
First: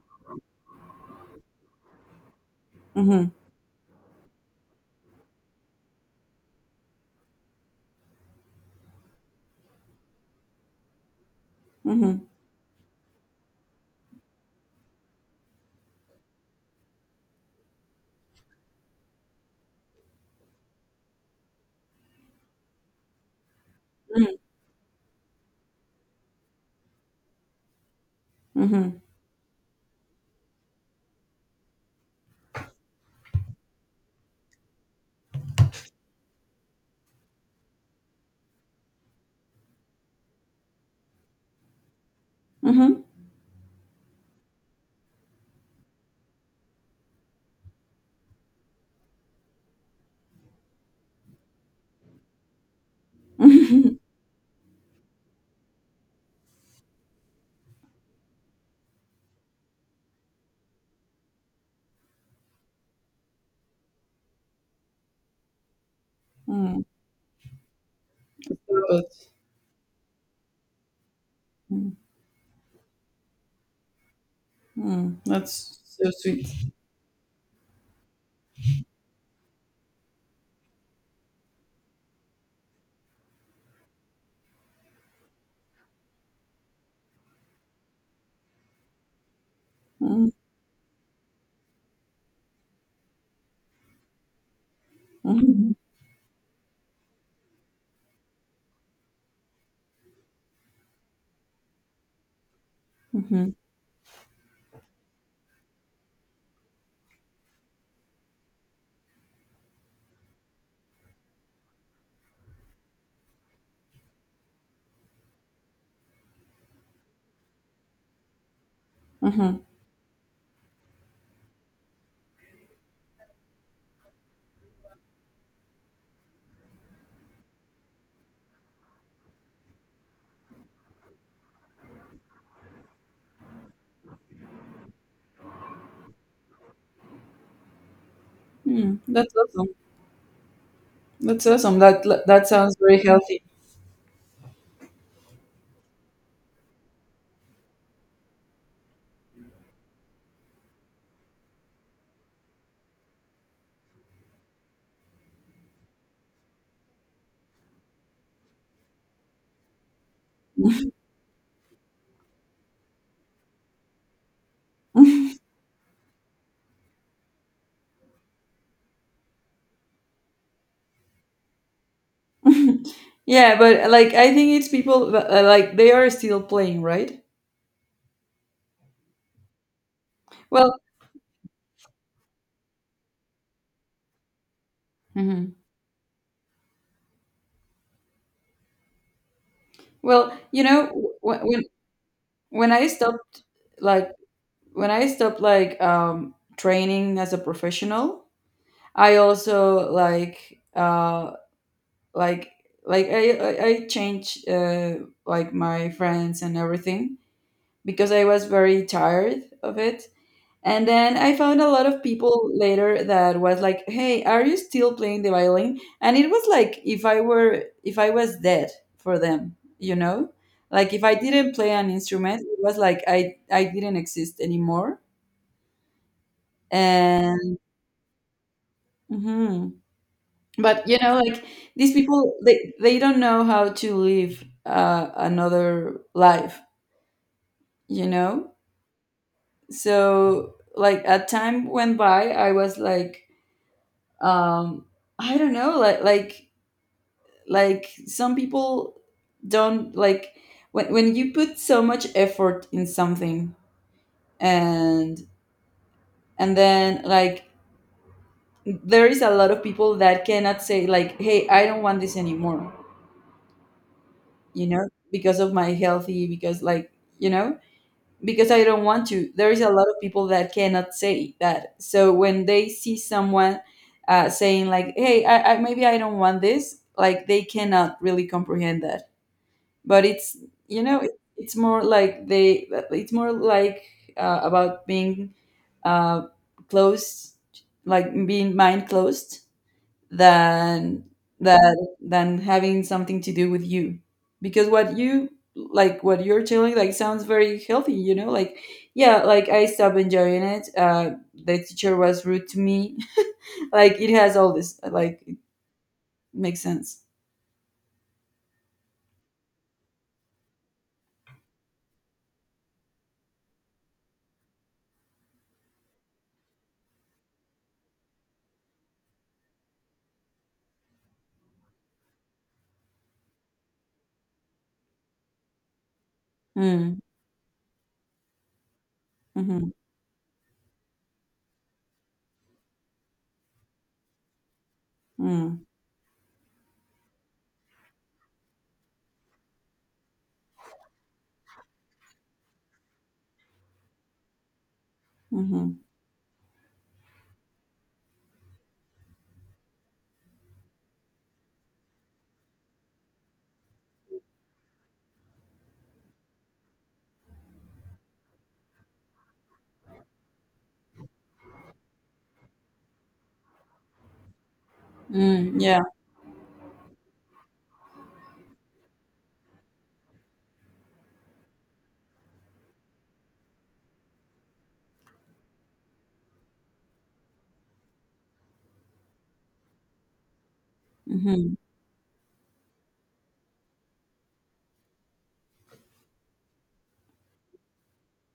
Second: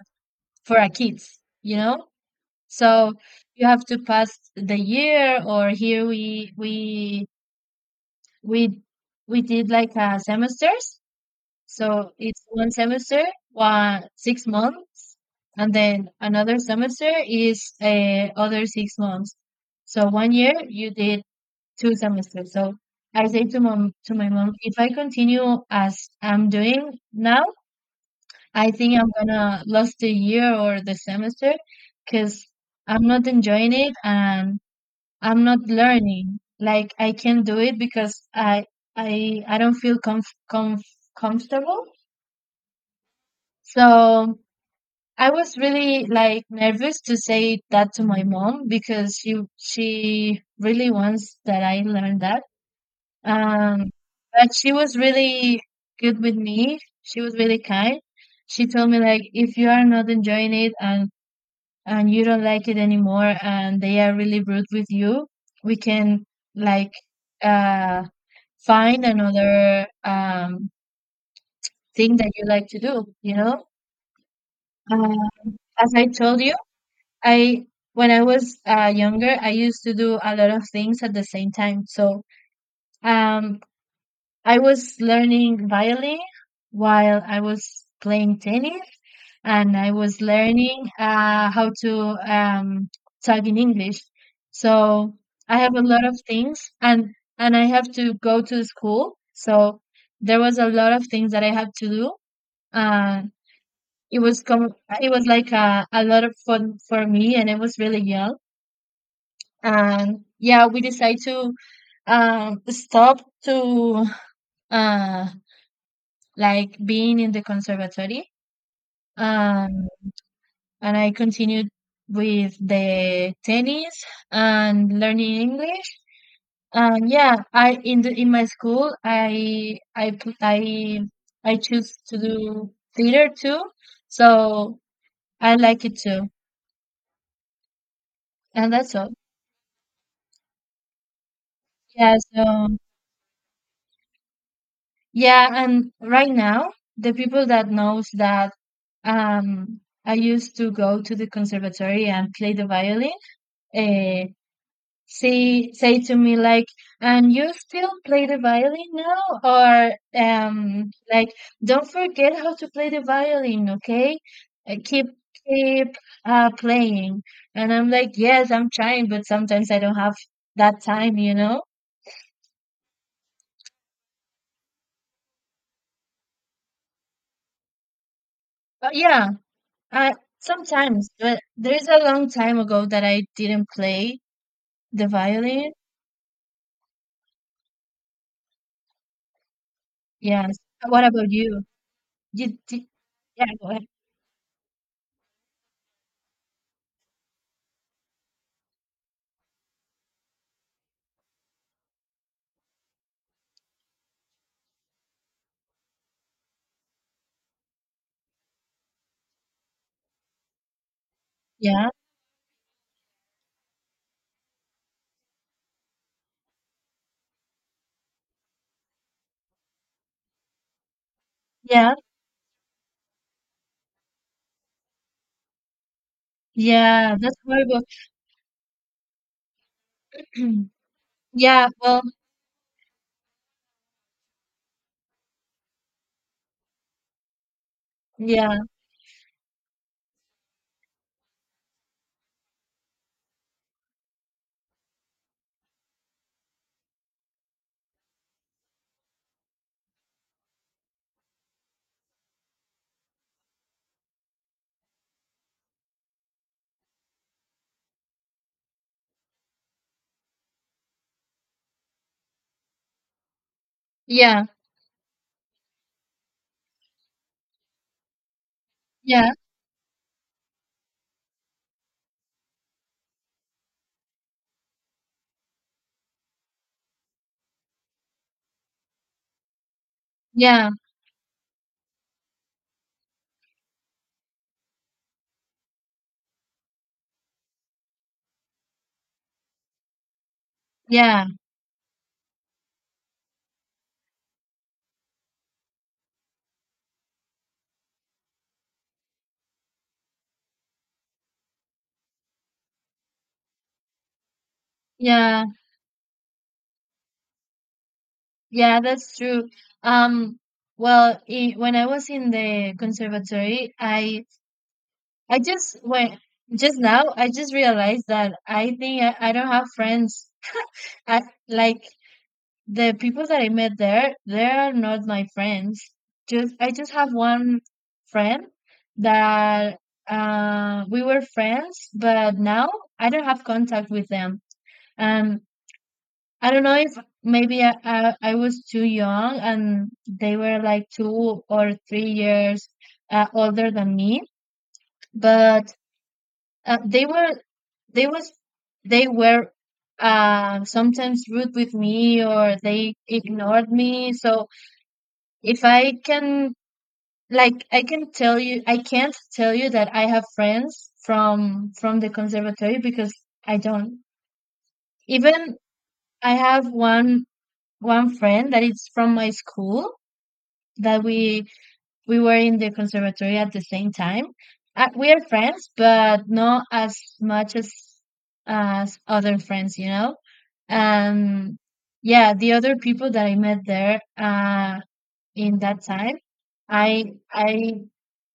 for a kids, you know? So
Mhm.
you have to pass the year, or here we we we we did like a semesters. So
Mhm.
it's one semester, one six months, and then another semester is, uh, other six months. So one year you did two semesters. So I say to mom to my
Mhm.
mom, if I continue as I'm doing now, I think
Mhm.
I'm gonna lose the year or the semester because I'm not enjoying it, and I'm not learning. Like, I can't do it because I I I don't feel comf- comf- comfortable.
Mhm. Mhm.
So I was really like nervous to say that to my mom because she she really wants that I learn that. Um, but she was really good with me. She was really kind. She told me like, if you are not enjoying it, and and you don't like it anymore, and they are really rude with you, we can,
Mm.
like, uh
It's so
find
good.
another um
Mm.
thing that you like to do, you know. uh,
Mm. That's
as I
so
told
sweet.
you, I when I was uh, younger, I used to do a lot of things at the same time. So um I was learning violin while I was playing tennis, and I was
Mm.
learning, uh, how to um, talk in English. So I
Mhm.
have a lot of things, and and I have to go to school. So there was a lot of things that I had to do. Uh,
Mhm.
it was com- it was like a, a lot of fun for me, and it was really young. And yeah, we decided to, um, stop to, uh, like, being in the conservatory.
Mhm.
Um, and I continued with the tennis and learning English. And yeah, I in the in my school I I pl- I I choose to do theater too, so I like it too, and that's
Mm.
all.
That's awesome. That's awesome. That
Yeah,
that sounds
so
very healthy.
yeah, and right now, the people that knows that um I used to go to the conservatory and play the violin, eh, say say to me like, and you still play the violin now, or um like, don't forget how to play the violin, okay. Uh, keep keep uh playing. And I'm like, yes, I'm trying, but sometimes I don't have that time, you know.
Yeah, but like I think it's people that, uh, like, they are still playing, right?
But yeah, I
Well.
sometimes. But there's a long time ago that I didn't play the
Mhm.
violin.
Well,
Yes.
you know,
What about
wh-
you?
when
You
when
did,
I stopped,
yeah, go ahead.
like, when I stopped like um, training as a professional, I also like, uh, like like I I I changed, uh, like, my friends and everything, because I was very tired of it. And then I found a lot
Yeah,
of people later that was like, "Hey, are you still playing the violin?" And it was like, if I were if I was dead for them, you know, like if I didn't play an
yeah,
instrument, it was like I I didn't exist anymore,
yeah, that's
and
horrible.
hmm But you know, like,
Yeah,
these
well,
people, they they don't know how to live, uh, another life. You know,
yeah,
so, like, a time went by. I was like, um, I don't know, like like like some people don't like when when you put so much effort in something, and and then, like, there is a lot of people that cannot say, like, hey, I don't want this anymore,
yeah,
you know, because of my healthy, because, like, you know, because I don't want to.
yeah,
There is a lot of people that cannot say that. So when they see someone, uh, saying like, hey, I, I, maybe I don't want this, like, they cannot really comprehend that. But it's,
yeah,
you know, it, it's more like, they, it's more like, uh, about being, uh, closed, like being mind closed, than
yeah,
that than having something to do with you, because what you like, what you're telling, like, sounds very healthy, you know like, yeah, like, I stopped enjoying it, uh the teacher was rude to me. Like, it has all this, like, it
yeah,
makes sense.
yeah, that's true. Um, well, I when I was in the conservatory, I I just went just now, I just realized that I think I, I don't have friends. I Like, the people that I met there, they are not my friends. Just I just
Mm.
have one friend
Mm-hmm.
that, uh we were friends, but now I don't have contact with them. Um,
Mm.
I don't know if, maybe, I, I, I was too young, and they were like two or three years, uh, older than me, but
Mm-hmm.
uh, they were they was they were, uh, sometimes rude with me, or they ignored me. So, if I can like I can tell you I can't tell you that I have friends from from the conservatory, because I don't. Even,
Mm. Yeah.
I have one one friend that is from my school, that we we were in the conservatory at the same time. Uh, we are friends, but not as much as as other friends, you know.
Mm-hmm.
And yeah, the other people that I met there, uh, in that time, I I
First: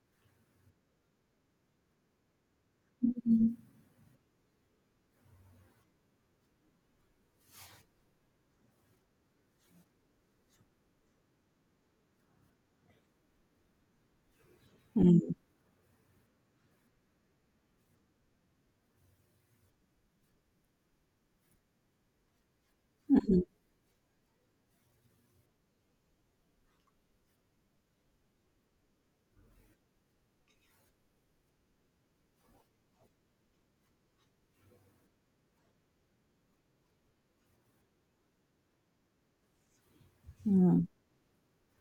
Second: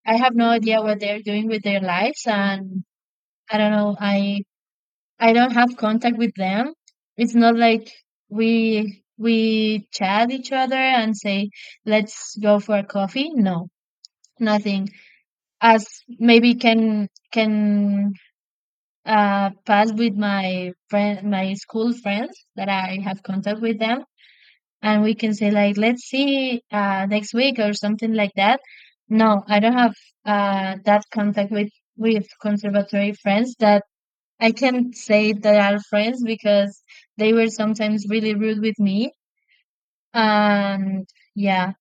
I have no idea what they're doing with their lives, and I don't know. I I don't have contact with them. It's not like we we chat each other and say, "Let's go for a coffee." No, nothing.
Mm.
As, maybe, can can uh pass with my friend my school friends that I have
Mm-hmm.
contact with them, and we can say like, let's see, uh next week or something like that. No, I don't have, uh that contact with with conservatory friends that I can say they are friends, because they were sometimes really rude with me.
Mm.
And yeah.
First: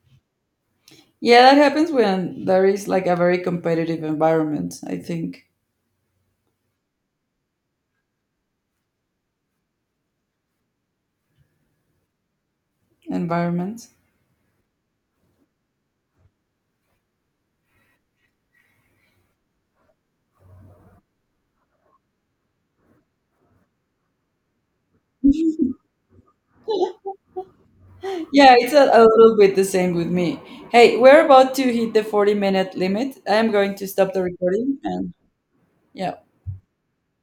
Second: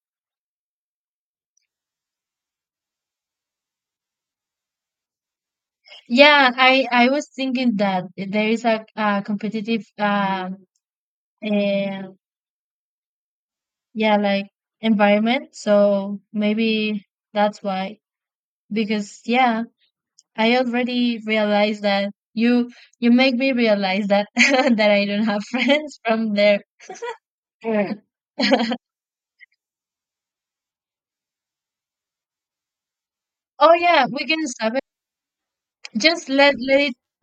Yeah, that happens when there is, like, a very competitive environment, I think.
Yeah, I I was thinking that there is a, a competitive, um and
Environment.
yeah, like, environment. So, maybe that's why. Because yeah, I already realized that, you you make me realize that, that I don't have friends from there. Oh,
Yeah, it's a, a little bit the same with me. Hey, we're about to hit the forty minute limit. I am going to
yeah,
stop the
we can stop
recording,
it.
and yeah.
Just let let